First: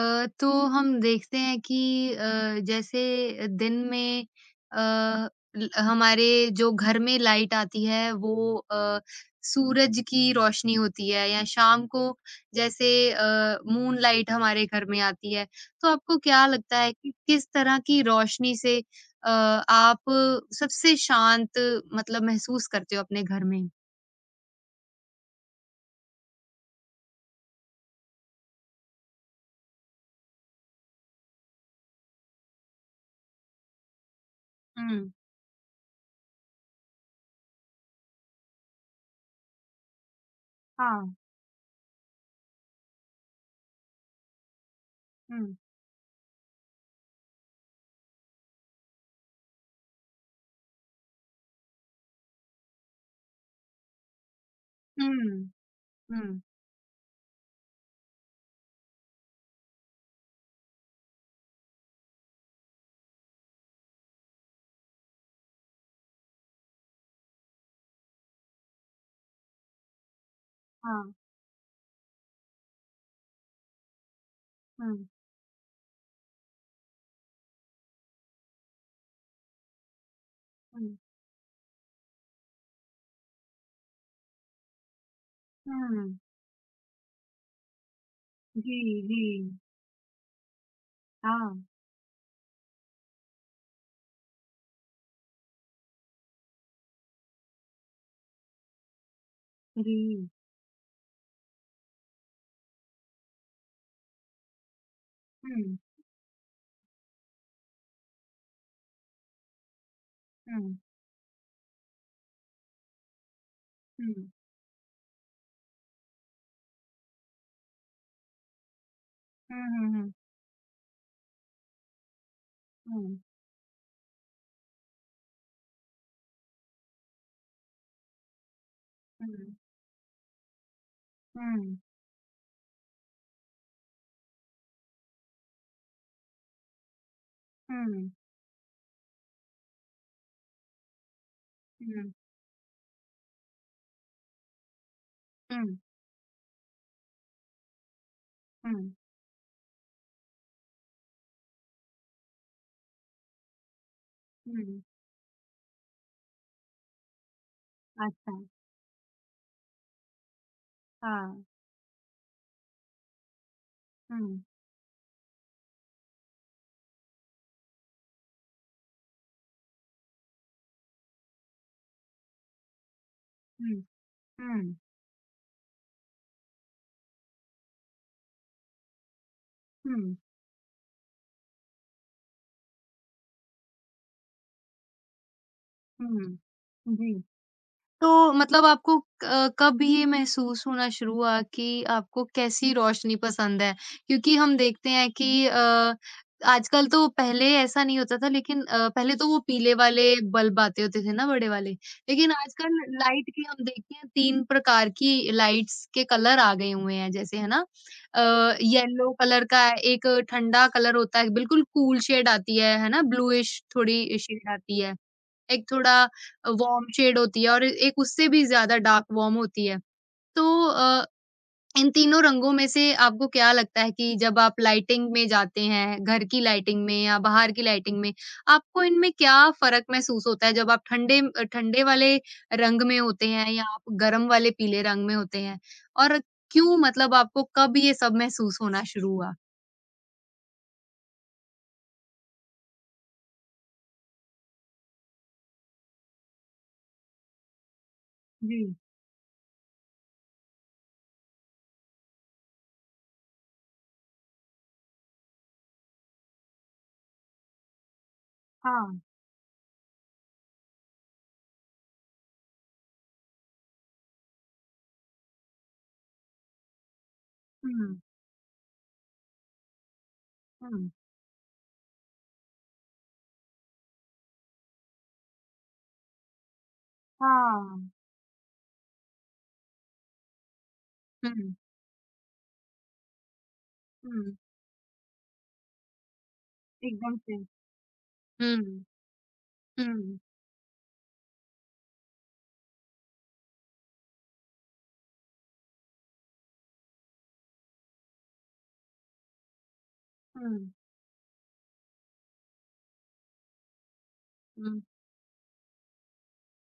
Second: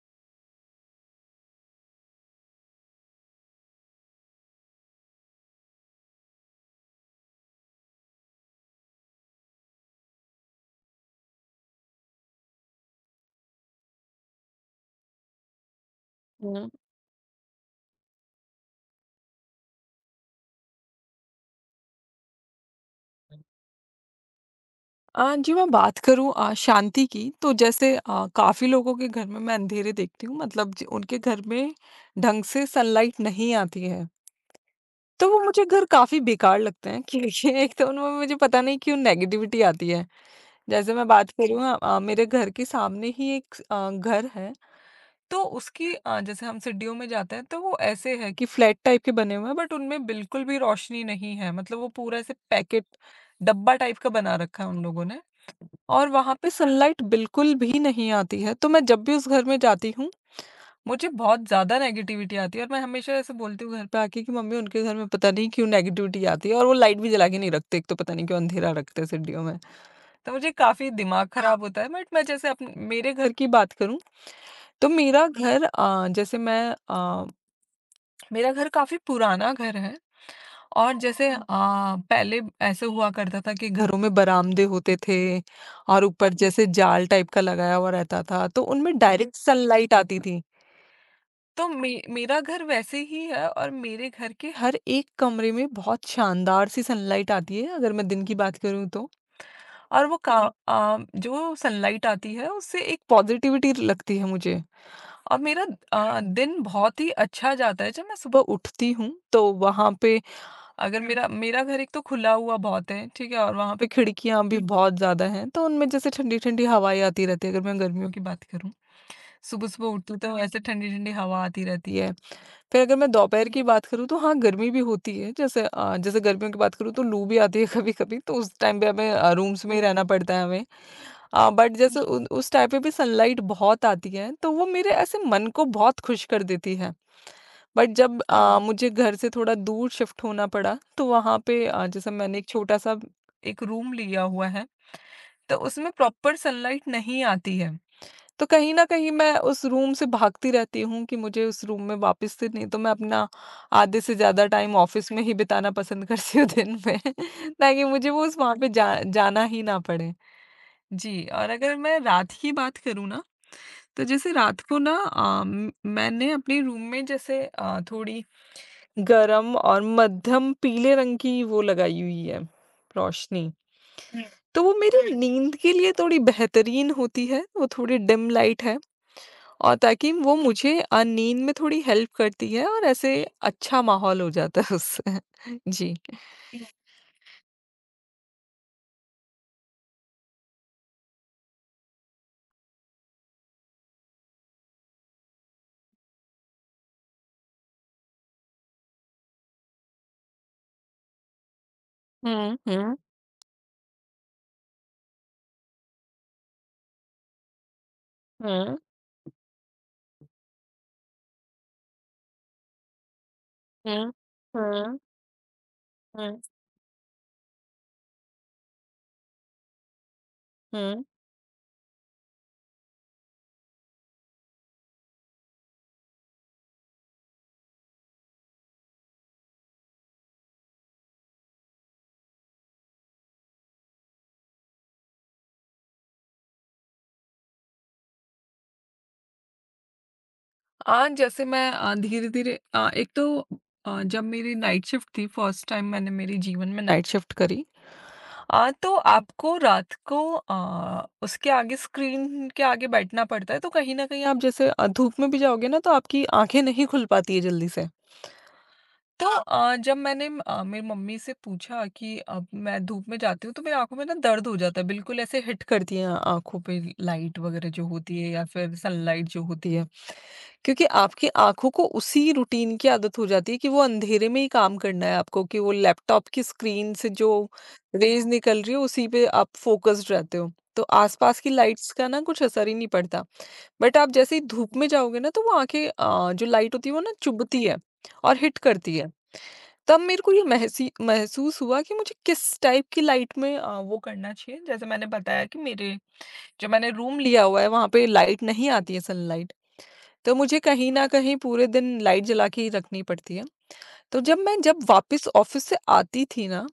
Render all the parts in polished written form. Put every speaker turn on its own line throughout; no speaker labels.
तो हम देखते हैं कि जैसे दिन में अ, हमारे जो घर में लाइट आती है, वो अ, सूरज की रोशनी होती है या शाम को जैसे मून लाइट हमारे घर में आती है। तो आपको क्या
हुँ।
लगता है कि किस तरह की रोशनी से आप सबसे शांत मतलब महसूस करते हो अपने घर में।
जी, मैं बात करूँ शांति की, तो जैसे काफ़ी लोगों के घर में मैं अंधेरे देखती हूँ, मतलब ज उनके घर में ढंग से सनलाइट नहीं आती है।
हम्म।
तो वो मुझे घर काफ़ी बेकार लगते हैं, क्योंकि एक तो उनमें मुझे पता नहीं क्यों नेगेटिविटी आती है। जैसे मैं
हाँ।
बात करूँ, मेरे घर के सामने ही एक घर है, तो
हम्म।
उसकी, जैसे हम सीढ़ियों में जाते हैं, तो वो ऐसे है कि फ्लैट टाइप के बने हुए हैं, बट उनमें बिल्कुल भी रोशनी नहीं है। मतलब वो पूरा ऐसे पैकेट डब्बा टाइप का बना रखा है उन लोगों ने।
हम्म।
और वहाँ
हम्म।
पे सनलाइट बिल्कुल भी नहीं आती है, तो मैं जब भी उस घर में जाती हूँ, मुझे बहुत ज़्यादा नेगेटिविटी आती है, और मैं हमेशा ऐसे बोलती हूँ घर पे आके कि मम्मी, उनके घर में पता नहीं क्यों नेगेटिविटी आती है, और वो लाइट भी जला के नहीं रखते, एक तो पता नहीं क्यों अंधेरा रखते हैं सर्दियों में। तो मुझे काफ़ी
हाँ।
दिमाग, हाँ, खराब होता है। बट मैं, जैसे अपन मेरे घर की बात करूँ, तो
हम्म।
मेरा घर मेरा घर काफ़ी पुराना घर है। और
हम्म।
जैसे पहले ऐसे हुआ करता था कि घरों में बरामदे होते थे, और
हम्म।
ऊपर जैसे जाल टाइप का लगाया हुआ रहता था, तो
जी,
उनमें
जी।
डायरेक्ट सनलाइट आती थी।
हाँ,
तो मेरा घर वैसे ही है, और मेरे घर के हर एक कमरे में बहुत शानदार सी सनलाइट आती है, अगर मैं दिन की बात करूं तो। और वो
री।
जो सनलाइट आती है, उससे एक पॉजिटिविटी लगती है मुझे। और मेरा
हुँ,
दिन बहुत ही अच्छा जाता है, जब मैं सुबह उठती हूँ तो वहां पे।
हुँ,
अगर मेरा मेरा घर एक तो खुला हुआ बहुत है, ठीक है? और वहाँ पे
हुँ,
खिड़कियाँ भी बहुत ज़्यादा हैं, तो उनमें जैसे ठंडी-ठंडी हवाएँ आती रहती है, अगर मैं गर्मियों की बात करूँ।
हुँ,
सुबह-सुबह
हुँ,
उठती
हुँ,
हूँ, तो ऐसे ठंडी-ठंडी हवा आती रहती है। फिर अगर मैं
हुँ,
दोपहर की बात करूँ, तो हाँ, गर्मी भी होती है। जैसे गर्मियों की बात करूँ, तो लू भी आती है कभी-कभी, तो उस टाइम पे हमें,
हुँ,
रूम्स में ही रहना पड़ता है हमें। बट
हुँ,
जैसे, जी। उ उस टाइम पे भी सनलाइट बहुत आती है, तो वो मेरे ऐसे मन को बहुत खुश कर देती है। बट
हुँ,
जब मुझे घर से थोड़ा दूर शिफ्ट होना पड़ा, तो वहाँ पे
हुँ,
जैसे मैंने एक छोटा-सा एक रूम लिया हुआ है, तो
हुँ,
उसमें प्रॉपर सनलाइट नहीं आती है। तो कहीं
हुँ,
न कहीं मैं उस रूम से भागती रहती हूँ कि मुझे उस रूम में वापस से नहीं, तो मैं अपना आधे से ज़्यादा टाइम
हुँ।
ऑफ़िस में ही बिताना पसंद करती हूँ दिन में ताकि मुझे वो
अच्छा।
उस वहाँ पे जा जाना ही ना पड़े। जी,
हाँ।
और अगर मैं रात की बात करूँ ना, तो जैसे
हुँ,
रात को ना, मैंने अपने रूम में जैसे थोड़ी गरम और मध्यम पीले रंग की वो लगाई हुई है, रोशनी।
हुँ,
हुँ, तो वो
हुँ,
मेरी हुँ। नींद के लिए थोड़ी बेहतरीन होती है, वो थोड़ी डिम लाइट है, और ताकि
हुँ,
वो मुझे नींद में थोड़ी हेल्प करती है, और ऐसे अच्छा माहौल हो जाता है उससे। जी।
हुँ, जी। तो मतलब आपको कब ये महसूस होना शुरू हुआ कि आपको कैसी रोशनी पसंद है? क्योंकि हम देखते हैं कि आजकल तो पहले ऐसा नहीं होता था, लेकिन पहले तो वो पीले वाले बल्ब आते होते थे ना, बड़े वाले। लेकिन
हुँ,
आजकल
हुँ,
लाइट की हम देखते हैं 3 प्रकार की लाइट्स के कलर आ गए हुए हैं, जैसे है ना। अ,
हुँ,
येलो कलर का है, एक ठंडा कलर होता है, बिल्कुल कूल शेड आती है ना? ब्लूइश
हुँ,
थोड़ी शेड आती है।
हुँ,
एक थोड़ा
हुँ,
वार्म शेड होती है और एक उससे भी ज़्यादा डार्क वार्म होती है। तो
हुँ।
अ, इन तीनों रंगों में से आपको क्या लगता है कि जब आप लाइटिंग में जाते हैं, घर की लाइटिंग में या बाहर की लाइटिंग में, आपको इनमें क्या फ़र्क महसूस होता है जब आप ठंडे वाले रंग में होते हैं या आप गरम वाले पीले रंग में होते हैं? और क्यों, मतलब आपको कब ये सब महसूस होना शुरू हुआ?
आज जैसे मैं धीरे-धीरे, एक तो जब मेरी नाइट शिफ्ट थी, फर्स्ट टाइम मैंने मेरे जीवन में नाइट शिफ्ट करी।
जी,
तो आपको रात को उसके आगे स्क्रीन के आगे बैठना पड़ता है, तो कहीं ना कहीं आप जैसे धूप में भी जाओगे ना, तो आपकी आंखें नहीं खुल पाती है जल्दी से।
हाँ,
तो हाँ। जब मैंने मेरी मम्मी से पूछा कि अब मैं धूप में जाती हूँ तो मेरी आँखों में ना दर्द हो जाता है, बिल्कुल ऐसे हिट करती है आँखों पे, लाइट वगैरह जो
हुँ,
होती है या फिर सनलाइट जो होती है। क्योंकि
हुँ,
आपकी आँखों को उसी रूटीन की आदत हो जाती है कि वो अंधेरे में ही काम करना है आपको, कि वो लैपटॉप की स्क्रीन से जो
हाँ,
रेज़ निकल रही है उसी पे आप फ़ोकस्ड रहते हो। तो आसपास की
हुँ,
लाइट्स का ना कुछ असर ही नहीं पड़ता। बट आप जैसे
हुँ,
ही धूप में जाओगे ना, तो वो आँखें, जो लाइट होती है वो ना
एकदम से।
चुभती है और हिट
हुँ,
करती है। तब
हुँ।
मेरे को ये महसी महसूस हुआ कि मुझे किस टाइप की लाइट में वो करना चाहिए। जैसे मैंने बताया कि मेरे जो मैंने रूम लिया हुआ है, वहाँ पे लाइट नहीं आती है, सनलाइट। तो मुझे
Mm,
कहीं न कहीं पूरे दिन लाइट जला के ही रखनी पड़ती है। तो जब
mm,
वापस ऑफ़िस से आती थी ना,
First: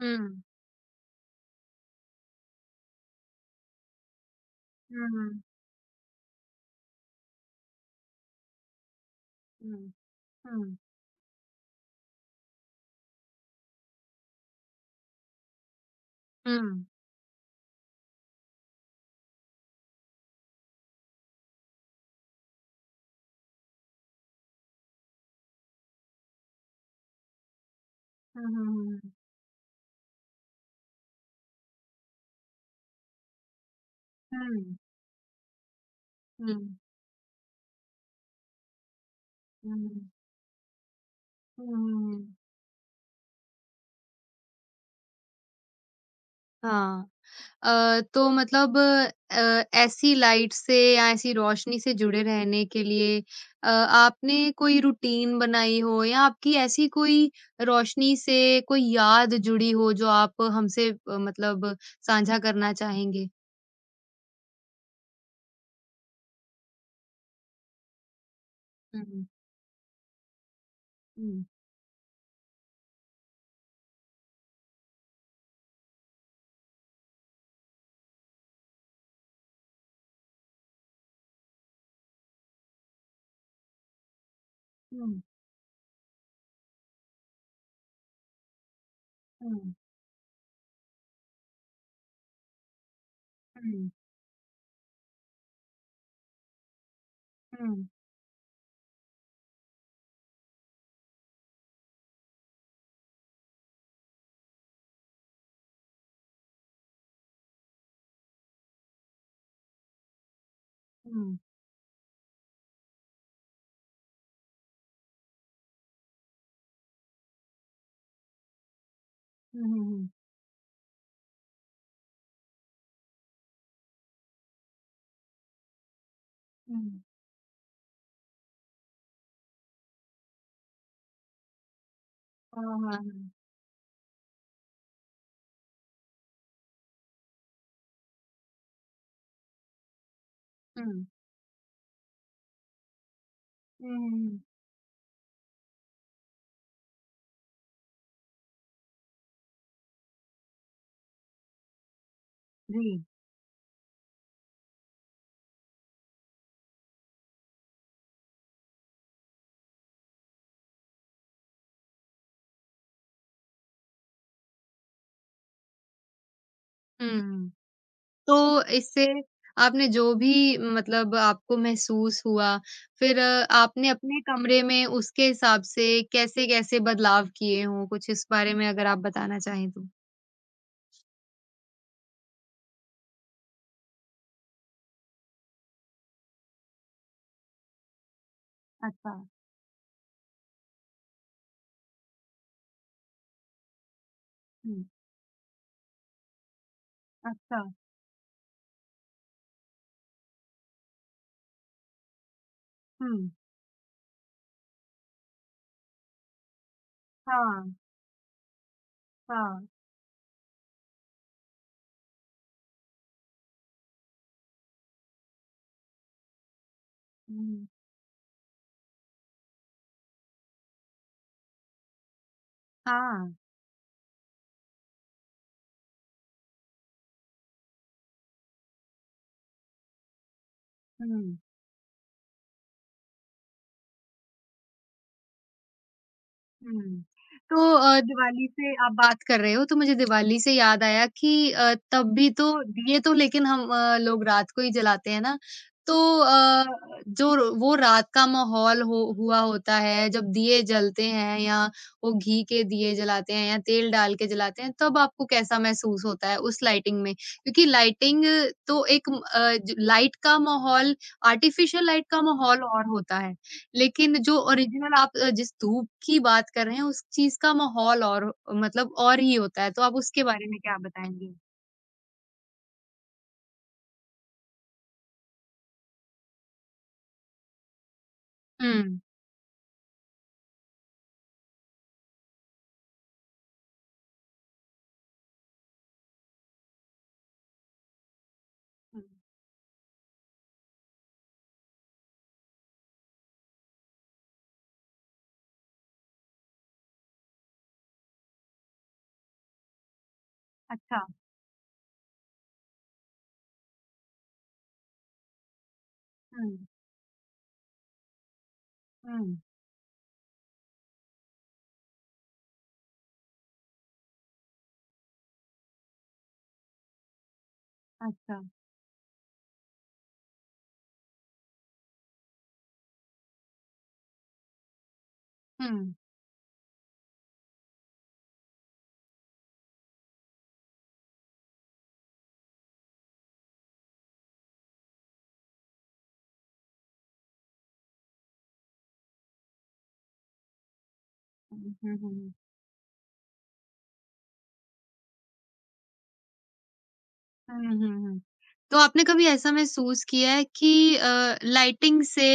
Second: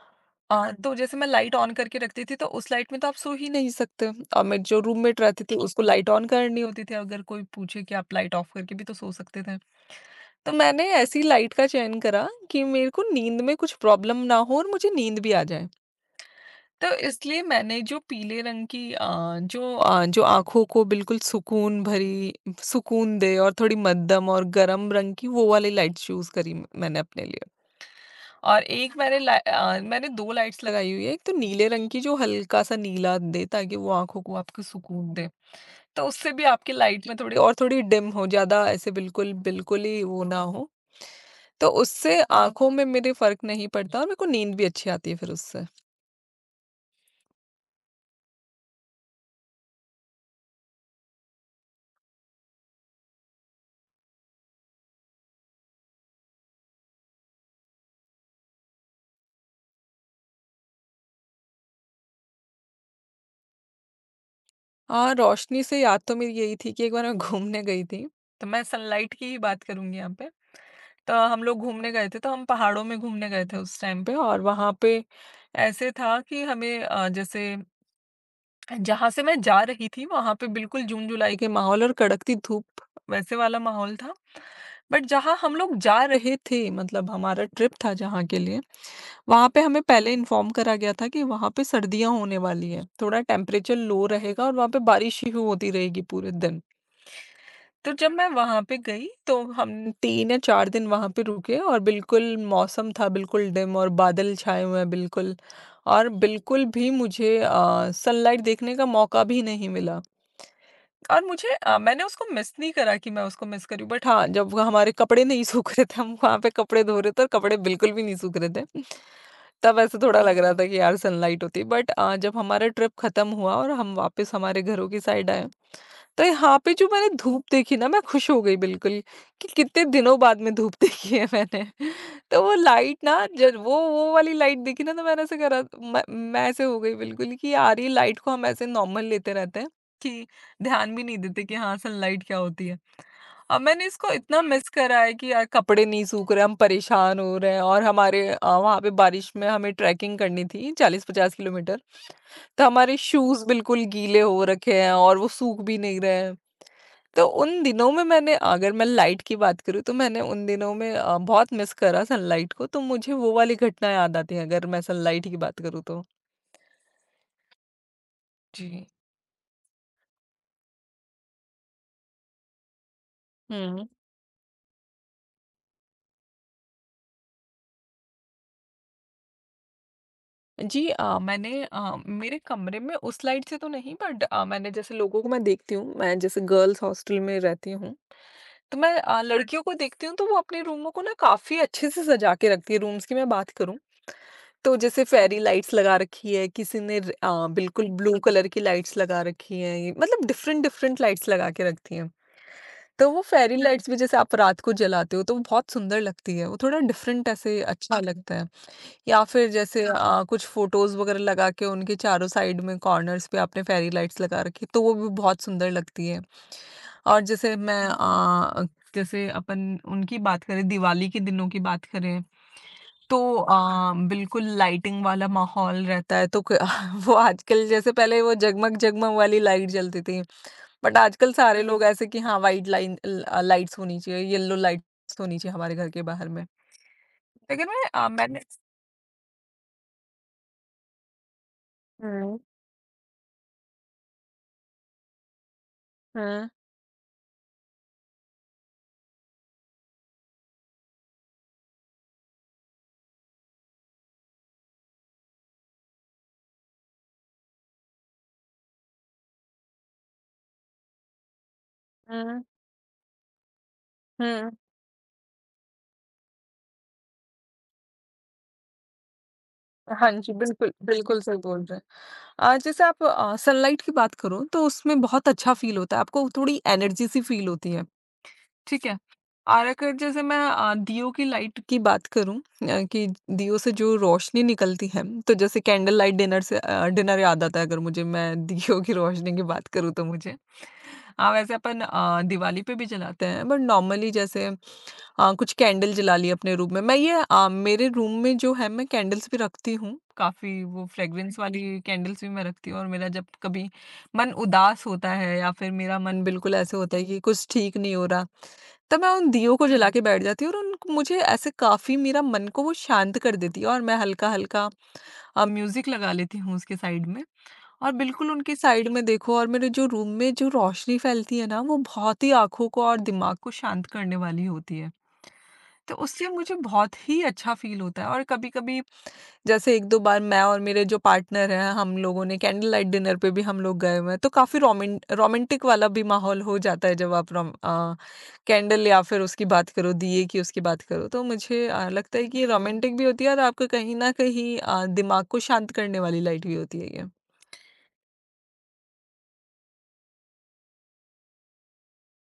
mm,
तो जैसे मैं लाइट ऑन करके रखती थी, तो उस लाइट में तो आप सो ही नहीं सकते। और मेरे जो रूममेट
mm,
रहते थे, उसको लाइट ऑन करनी होती थी। अगर कोई पूछे कि आप लाइट ऑफ़ करके भी तो सो सकते थे।
mm,
तो
mm,
मैंने ऐसी लाइट का चयन करा कि मेरे को नींद में कुछ प्रॉब्लम ना हो और मुझे नींद भी आ जाए।
mm,
तो इसलिए मैंने जो पीले रंग की, जो आँखों को बिल्कुल सुकून दे, और थोड़ी मध्यम और गर्म रंग की वो वाली लाइट चूज़ करी मैंने अपने लिए। और एक
हम्म,
मैंने 2 लाइट्स लगाई हुई है, एक तो नीले रंग की जो हल्का-सा नीला दे ताकि वो आँखों को आपको
हम्म,
सुकून दे। तो उससे भी आपकी
हम्म,
लाइट में थोड़ी, और थोड़ी डिम हो, ज़्यादा ऐसे बिल्कुल बिल्कुल ही
हम्म,
वो ना हो। तो उससे
हम्म,
आँखों में मेरे फ़र्क नहीं पड़ता, और मेरे को नींद भी अच्छी आती है फिर उससे।
हाँ। तो मतलब ऐसी लाइट से या ऐसी रोशनी से जुड़े रहने के लिए आपने कोई रूटीन बनाई हो या आपकी ऐसी कोई रोशनी से कोई याद जुड़ी हो जो आप हमसे मतलब साझा करना चाहेंगे?
और रोशनी से याद तो मेरी यही थी कि एक बार मैं घूमने गई थी, तो मैं
हुँ,
सनलाइट
हुँ,
की ही बात करूँगी यहाँ पे। तो हम
हुँ,
लोग घूमने गए थे, तो हम पहाड़ों में घूमने गए थे उस टाइम पे, और वहाँ पे ऐसे था कि हमें, जैसे जहाँ से मैं जा रही थी वहाँ पे बिल्कुल जून-जुलाई के माहौल और कड़कती धूप, वैसे वाला माहौल था। बट
हुँ,
जहाँ हम लोग जा रहे थे, मतलब हमारा ट्रिप था जहाँ के लिए, वहाँ पे
हुँ,
हमें पहले इन्फॉर्म करा गया था कि वहाँ पे सर्दियाँ होने वाली हैं। थोड़ा
हुँ,
टेम्परेचर
हुँ,
लो रहेगा और वहाँ पे बारिश ही होती रहेगी पूरे दिन।
हुँ,
तो जब मैं वहाँ पे गई, तो हम 3 या 4 दिन वहाँ पे रुके, और बिल्कुल मौसम था बिल्कुल डिम, और बादल छाए हुए हैं बिल्कुल, और बिल्कुल भी मुझे सनलाइट देखने का मौका भी नहीं मिला। और
हुँ,
मैंने उसको मिस नहीं करा कि मैं उसको मिस करी, बट हाँ, जब वो हमारे कपड़े नहीं सूख रहे थे, हम वहाँ पे कपड़े धो रहे थे और कपड़े बिल्कुल भी नहीं सूख रहे थे।
हुँ,
तब ऐसे
हुँ।
थोड़ा लग रहा था कि यार, सनलाइट होती, बट जब हमारा ट्रिप खत्म हुआ और हम वापस हमारे घरों की साइड आए, तो यहाँ पे जो
हुँ।
मैंने धूप देखी ना, मैं खुश हो गई बिल्कुल कि कितने दिनों बाद में धूप देखी है मैंने। तो वो
हाँ, हाँ,
लाइट ना,
हाँ।
जब वो वाली लाइट देखी ना, तो मैंने ऐसे करा। मैं मैं ऐसे हो गई बिल्कुल कि यार, ये लाइट को हम ऐसे नॉर्मल लेते रहते हैं कि ध्यान भी
हुँ।
नहीं देते कि हाँ, सनलाइट क्या होती है। अब मैंने इसको
हुँ,
इतना मिस करा है कि यार, कपड़े नहीं सूख रहे, हम परेशान हो रहे हैं, और हमारे वहाँ पे बारिश में हमें ट्रैकिंग करनी थी 40-50 किलोमीटर। तो हमारे
जी।
शूज़ बिल्कुल गीले हो रखे हैं और वो सूख भी नहीं रहे हैं। तो उन दिनों में मैंने, अगर मैं लाइट की बात करूँ, तो मैंने उन दिनों में बहुत मिस करा सनलाइट को, तो मुझे वो वाली घटना याद आती है अगर मैं सनलाइट की बात करूँ तो।
हुँ। हुँ। तो
जी।
इससे आपने जो भी, मतलब आपको महसूस हुआ, फिर
हुँ।
आपने अपने कमरे में उसके हिसाब से कैसे-कैसे बदलाव किए हों? कुछ इस बारे में अगर आप बताना चाहें तो?
जी, मैंने मेरे कमरे में उस लाइट से तो नहीं, बट मैंने जैसे लोगों को मैं देखती हूँ, मैं जैसे गर्ल्स हॉस्टल में रहती हूँ। तो मैं
अच्छा।
लड़कियों को देखती हूँ, तो वो अपने रूमों को ना काफ़ी अच्छे से सजा के रखती है, रूम्स की मैं बात करूँ, तो
हुँ।
जैसे फेयरी लाइट्स लगा रखी है, किसी ने
अच्छा।
बिल्कुल ब्लू कलर की लाइट्स लगा रखी हैं, मतलब डिफरेंट-डिफरेंट लाइट्स लगा के रखती हैं। तो वो
हुँ।
फेयरी लाइट्स भी जैसे आप रात को जलाते हो तो वो बहुत सुंदर लगती है, वो थोड़ा डिफरेंट
हाँ,
ऐसे
हाँ।
अच्छा लगता है। या फिर जैसे कुछ फ़ोटोज़ वगैरह लगा के उनके चारों साइड में कॉर्नर्स पे आपने फेरी लाइट्स लगा रखी, तो वो भी बहुत सुंदर लगती है। और जैसे
हुँ।
जैसे अपन उनकी बात करें, दिवाली के दिनों की बात करें, तो
हाँ।
बिल्कुल लाइटिंग वाला माहौल रहता है, तो क वो आजकल जैसे, पहले वो जगमग-जगमग वाली लाइट जलती थी, बट आजकल
हुँ।
सारे लोग ऐसे कि हाँ, व्हाइट लाइट्स होनी चाहिए, येलो लाइट्स होनी चाहिए हमारे घर के बाहर में।
हुँ। तो
लेकिन मैं अ, मैंने
दिवाली से आप बात कर रहे हो तो मुझे दिवाली से याद आया कि तब भी
हुँ।
तो दिए तो, लेकिन हम लोग रात को ही जलाते हैं ना। तो
हाँ।
अ, जो र वो रात का माहौल हो हुआ होता है जब दिए जलते हैं या वो घी के दिए जलाते हैं या तेल डाल के जलाते हैं, तब आपको कैसा महसूस होता है उस लाइटिंग में? क्योंकि लाइटिंग तो एक म अ, ज लाइट का माहौल, आर्टिफ़िशियल लाइट का
हुँ।
माहौल और होता है। लेकिन जो
हुँ।
ओरिजिनल आप जिस धूप की बात कर रहे हैं, उस चीज़ का माहौल और मतलब और ही होता है, तो आप
हाँ
उसके
जी,
बारे में
बिल्कुल,
क्या
बिल्कुल
बताएँगे?
सही बोल रहे हैं। जैसे आप सनलाइट की बात करो तो उसमें बहुत अच्छा फ़ील होता है, आपको थोड़ी एनर्जी सी फ़ील होती है, ठीक है?
हुँ,
और अगर जैसे मैं दियों की लाइट की बात करूँ कि दियों से जो रोशनी निकलती है, तो जैसे कैंडल लाइट डिनर से डिनर याद आता है अगर मुझे मैं दियों की
हुँ,
रोशनी की बात करूँ तो मुझे। हाँ, वैसे अपन दिवाली पे भी जलाते हैं बट नॉर्मली जैसे कुछ कैंडल जला ली अपने रूम में मैं मेरे रूम में जो है मैं कैंडल्स भी रखती हूँ काफी वो
अच्छा,
फ्रेग्रेंस वाली कैंडल्स भी मैं रखती हूँ और मेरा जब कभी मन उदास होता है या फिर मेरा मन बिल्कुल
हुँ,
ऐसे होता है कि कुछ ठीक नहीं हो रहा। तो मैं उन
हुँ,
दियों को जला के बैठ जाती हूँ और उन मुझे ऐसे काफी मेरा मन को वो शांत कर देती है और मैं हल्का हल्का म्यूजिक लगा लेती हूँ उसके साइड में और बिल्कुल
अच्छा,
उनकी साइड में देखो और मेरे जो रूम में जो रोशनी फैलती है ना, वो बहुत ही आँखों को और दिमाग को शांत करने वाली होती है। तो
हुँ,
उससे मुझे बहुत ही अच्छा फ़ील होता है और कभी-कभी जैसे 1-2 बार मैं और मेरे जो पार्टनर हैं, हम लोगों ने कैंडल लाइट डिनर पे भी हम लोग गए हुए हैं। तो काफ़ी रोमेन रोमांटिक वाला भी माहौल हो जाता है जब आप कैंडल या फिर उसकी बात करो, दिए की उसकी बात करो। तो मुझे
हुँ,
अ,
हुँ,
लगता है
हुँ।
कि ये रोमांटिक भी होती है और आपको कहीं न कहीं दिमाग को शांत करने वाली लाइट भी होती है ये।
हुँ, हुँ, हुँ। तो आपने कभी ऐसा महसूस किया है कि लाइटिंग से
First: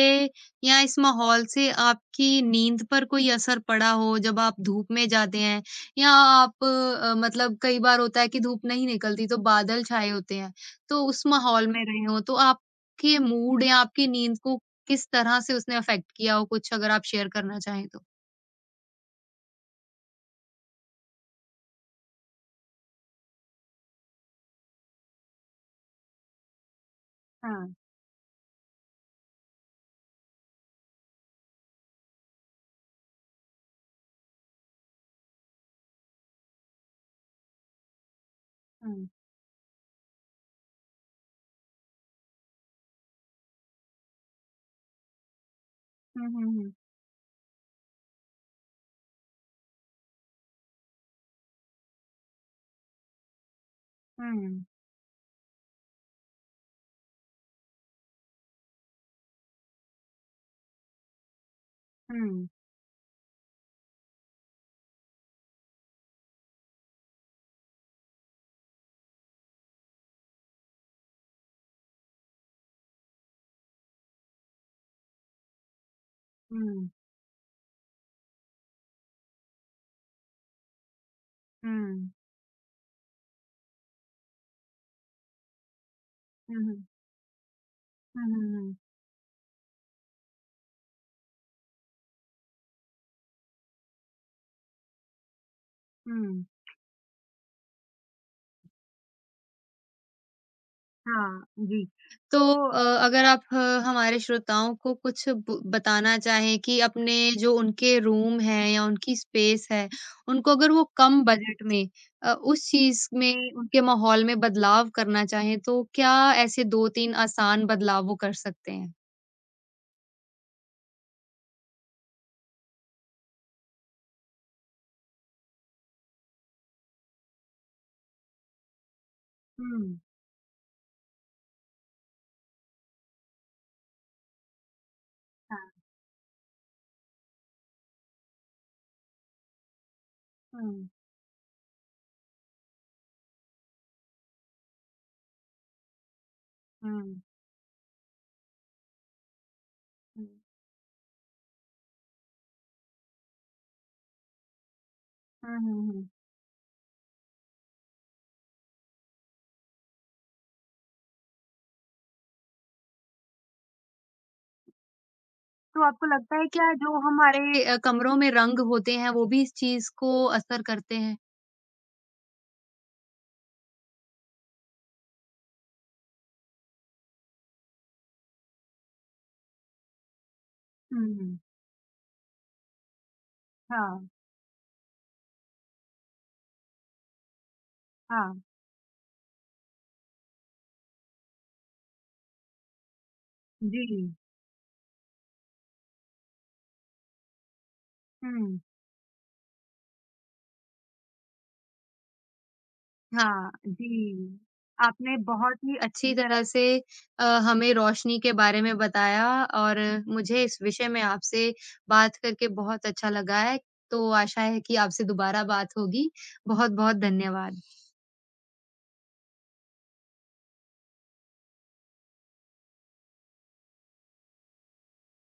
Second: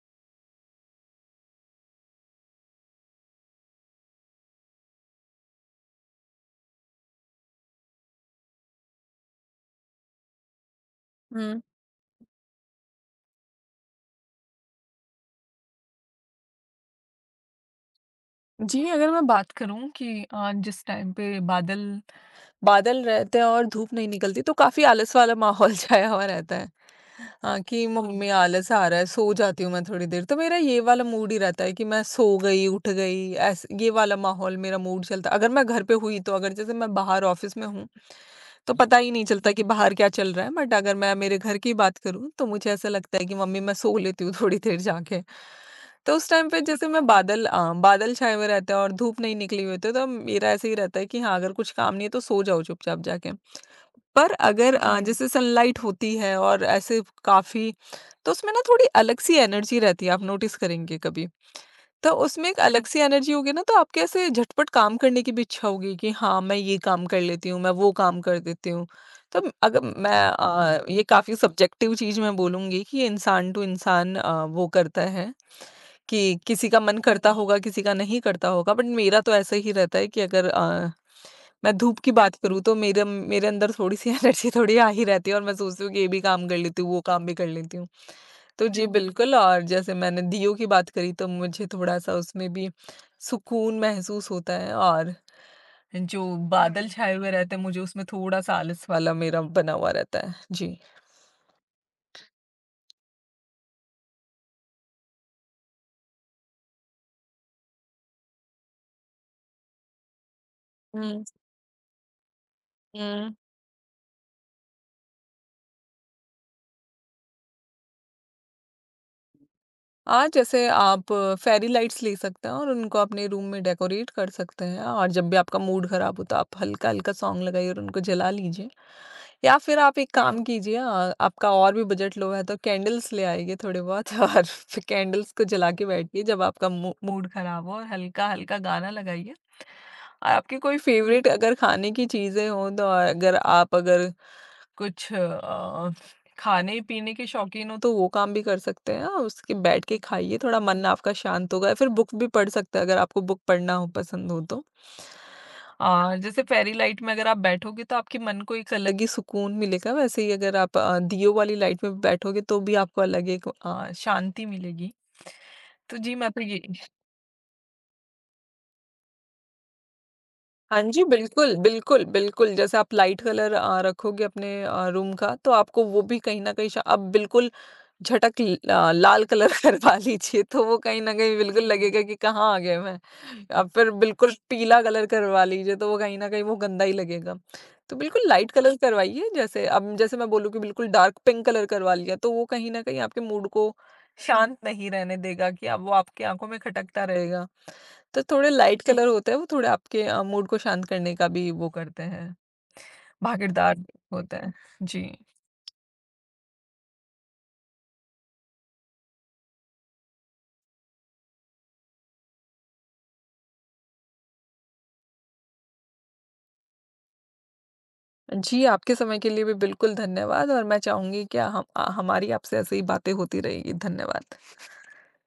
या इस माहौल से आपकी नींद पर कोई असर पड़ा हो जब आप धूप में जाते हैं या आप मतलब कई बार होता है कि धूप नहीं निकलती तो बादल छाए होते हैं, तो उस
हुँ।
माहौल में रहे हों तो आपके मूड या आपकी नींद को किस तरह से उसने अफ़ेक्ट किया हो? कुछ अगर आप शेयर करना चाहें तो?
जी, अगर मैं बात करूँ कि जिस टाइम पे बादल बादल रहते हैं और धूप नहीं निकलती, तो काफ़ी आलस वाला माहौल छाया हुआ रहता है। हाँ,
हाँ,
कि मम्मी आलस आ रहा है, सो जाती हूँ मैं थोड़ी देर। तो मेरा ये वाला मूड ही रहता है कि मैं सो गई, उठ गई, ऐस ये वाला माहौल मेरा मूड चलता अगर मैं घर पे हुई। तो अगर जैसे मैं बाहर ऑफ़िस में हूँ, तो पता
हुँ।
ही नहीं चलता कि बाहर क्या चल रहा है। बट अगर मैं मेरे घर की बात करूँ, तो मुझे ऐसा लगता है कि मम्मी मैं सो लेती हूँ थोड़ी देर जाके। तो
हुँ,
उस
हुँ,
टाइम पे
हुँ।
जैसे मैं बादल छाए हुए रहते हैं और धूप नहीं निकली हुई होती है, तो मेरा ऐसे ही रहता है कि हाँ, अगर कुछ काम नहीं है तो सो जाओ चुपचाप जाके। पर
हुँ,
अगर जैसे सनलाइट होती है और ऐसे काफ़ी तो उसमें ना थोड़ी अलग सी एनर्जी रहती है, आप नोटिस करेंगे कभी। तो
हुँ,
उसमें एक अलग हुँ। सी एनर्जी होगी ना तो आपके ऐसे झटपट काम करने की भी इच्छा होगी कि हाँ, मैं ये काम कर लेती हूँ, मैं वो काम कर देती हूँ। तो अगर मैं ये काफ़ी सब्जेक्टिव चीज़ मैं बोलूँगी कि ये इंसान टू इंसान वो करता है। कि किसी का
हुँ,
मन करता होगा, किसी का नहीं करता होगा, बट मेरा तो ऐसा ही रहता है कि अगर मैं धूप
हुँ,
की बात करूँ तो मेरे मेरे अंदर थोड़ी-सी एनर्जी थोड़ी आ ही रहती है और मैं सोचती हूँ कि ये भी काम कर
हुँ,
लेती
हुँ,
हूँ, वो काम भी कर लेती हूँ।
हुँ,
तो
हुँ,
जी, बिल्कुल। और जैसे मैंने दीयों की बात करी तो मुझे थोड़ा-सा उसमें भी सुकून महसूस होता है। और जो
हुँ।
बादल छाए हुए रहते हैं, मुझे उसमें थोड़ा-सा आलस वाला मेरा बना हुआ रहता है। जी।
हाँ, जी। तो अ, अगर आप हमारे श्रोताओं को कुछ ब बताना चाहें कि अपने जो उनके रूम हैं या उनकी स्पेस है, उनको अगर वो कम
हुँ,
बजट में उस चीज़
हुँ।
में उनके माहौल में बदलाव करना चाहें, तो क्या ऐसे 2-3 आसान बदलाव वो कर सकते हैं?
हाँ, जैसे आप फेरी लाइट्स ले सकते हैं और उनको अपने रूम में डेकोरेट कर सकते हैं और जब भी आपका मूड खराब हो तो आप हल्का-हल्का सॉन्ग लगाइए और उनको जला लीजिए। या फिर आप
हुँ,
एक काम कीजिए, आपका और भी बजट लो है तो कैंडल्स ले आइए थोड़े बहुत और फिर कैंडल्स को
हाँ।
जला के बैठिए जब आपका मू मूड खराब हो और हल्का-हल्का गाना लगाइए। और आपकी कोई
हुँ,
फेवरेट अगर खाने की चीज़ें हों तो अगर आप अगर कुछ अ खाने-पीने
हुँ,
के शौकीन हो तो वो काम भी कर सकते हैं आप, उसके बैठ के
हुँ।
खाइए, थोड़ा मन आपका शांत होगा या फिर बुक भी पढ़ सकते हैं अगर आपको बुक पढ़ना हो पसंद हो तो।
हुँ, हुँ, हुँ।
जैसे फेरी लाइट में अगर आप बैठोगे तो आपके मन को एक अलग ही सुकून मिलेगा, वैसे ही अगर आप दियों वाली लाइट में बैठोगे तो भी आपको अलग एक शांति मिलेगी।
तो
तो
आपको
जी, मैं
लगता
तो
है
ये
क्या जो हमारे कमरों में रंग होते हैं, वो भी इस चीज़ को असर
हाँ
करते
जी,
हैं?
बिल्कुल, बिल्कुल, बिल्कुल। जैसे आप लाइट कलर रखोगे अपने रूम का तो आपको वो भी कहीं न कहीं श अब बिल्कुल झटक ल लाल कलर करवा लीजिए तो वो कहीं न कहीं
हुँ,
बिल्कुल लगेगा कि कहाँ आ गए मैं। या फिर
हाँ,
बिल्कुल पीला कलर करवा लीजिए तो वो कहीं न कहीं वो गंदा ही लगेगा। तो बिल्कुल
हाँ।
लाइट कलर करवाइए जैसे अब जैसे मैं बोलूँ कि बिल्कुल डार्क पिंक कलर करवा लिया तो वो कहीं न कहीं आपके मूड को
जी,
शांत नहीं रहने देगा कि अब वो आपकी आँखों में खटकता रहेगा। तो थोड़े
हुँ,
लाइट जी। कलर होते हैं वो थोड़े आपके मूड को शांत करने का भी वो करते हैं।
हाँ,
भागीदार होते
जी।
हैं। जी।
आपने बहुत ही अच्छी तरह से अ, हमें रोशनी के बारे में बताया, और मुझे इस विषय में आपसे बात करके बहुत अच्छा लगा है, तो आशा है कि आपसे दोबारा बात होगी। बहुत-बहुत धन्यवाद।
जी, आपके समय के लिए भी बिल्कुल धन्यवाद और मैं चाहूँगी क्या हमारी आपसे ऐसे ही बातें होती रहेगी। धन्यवाद।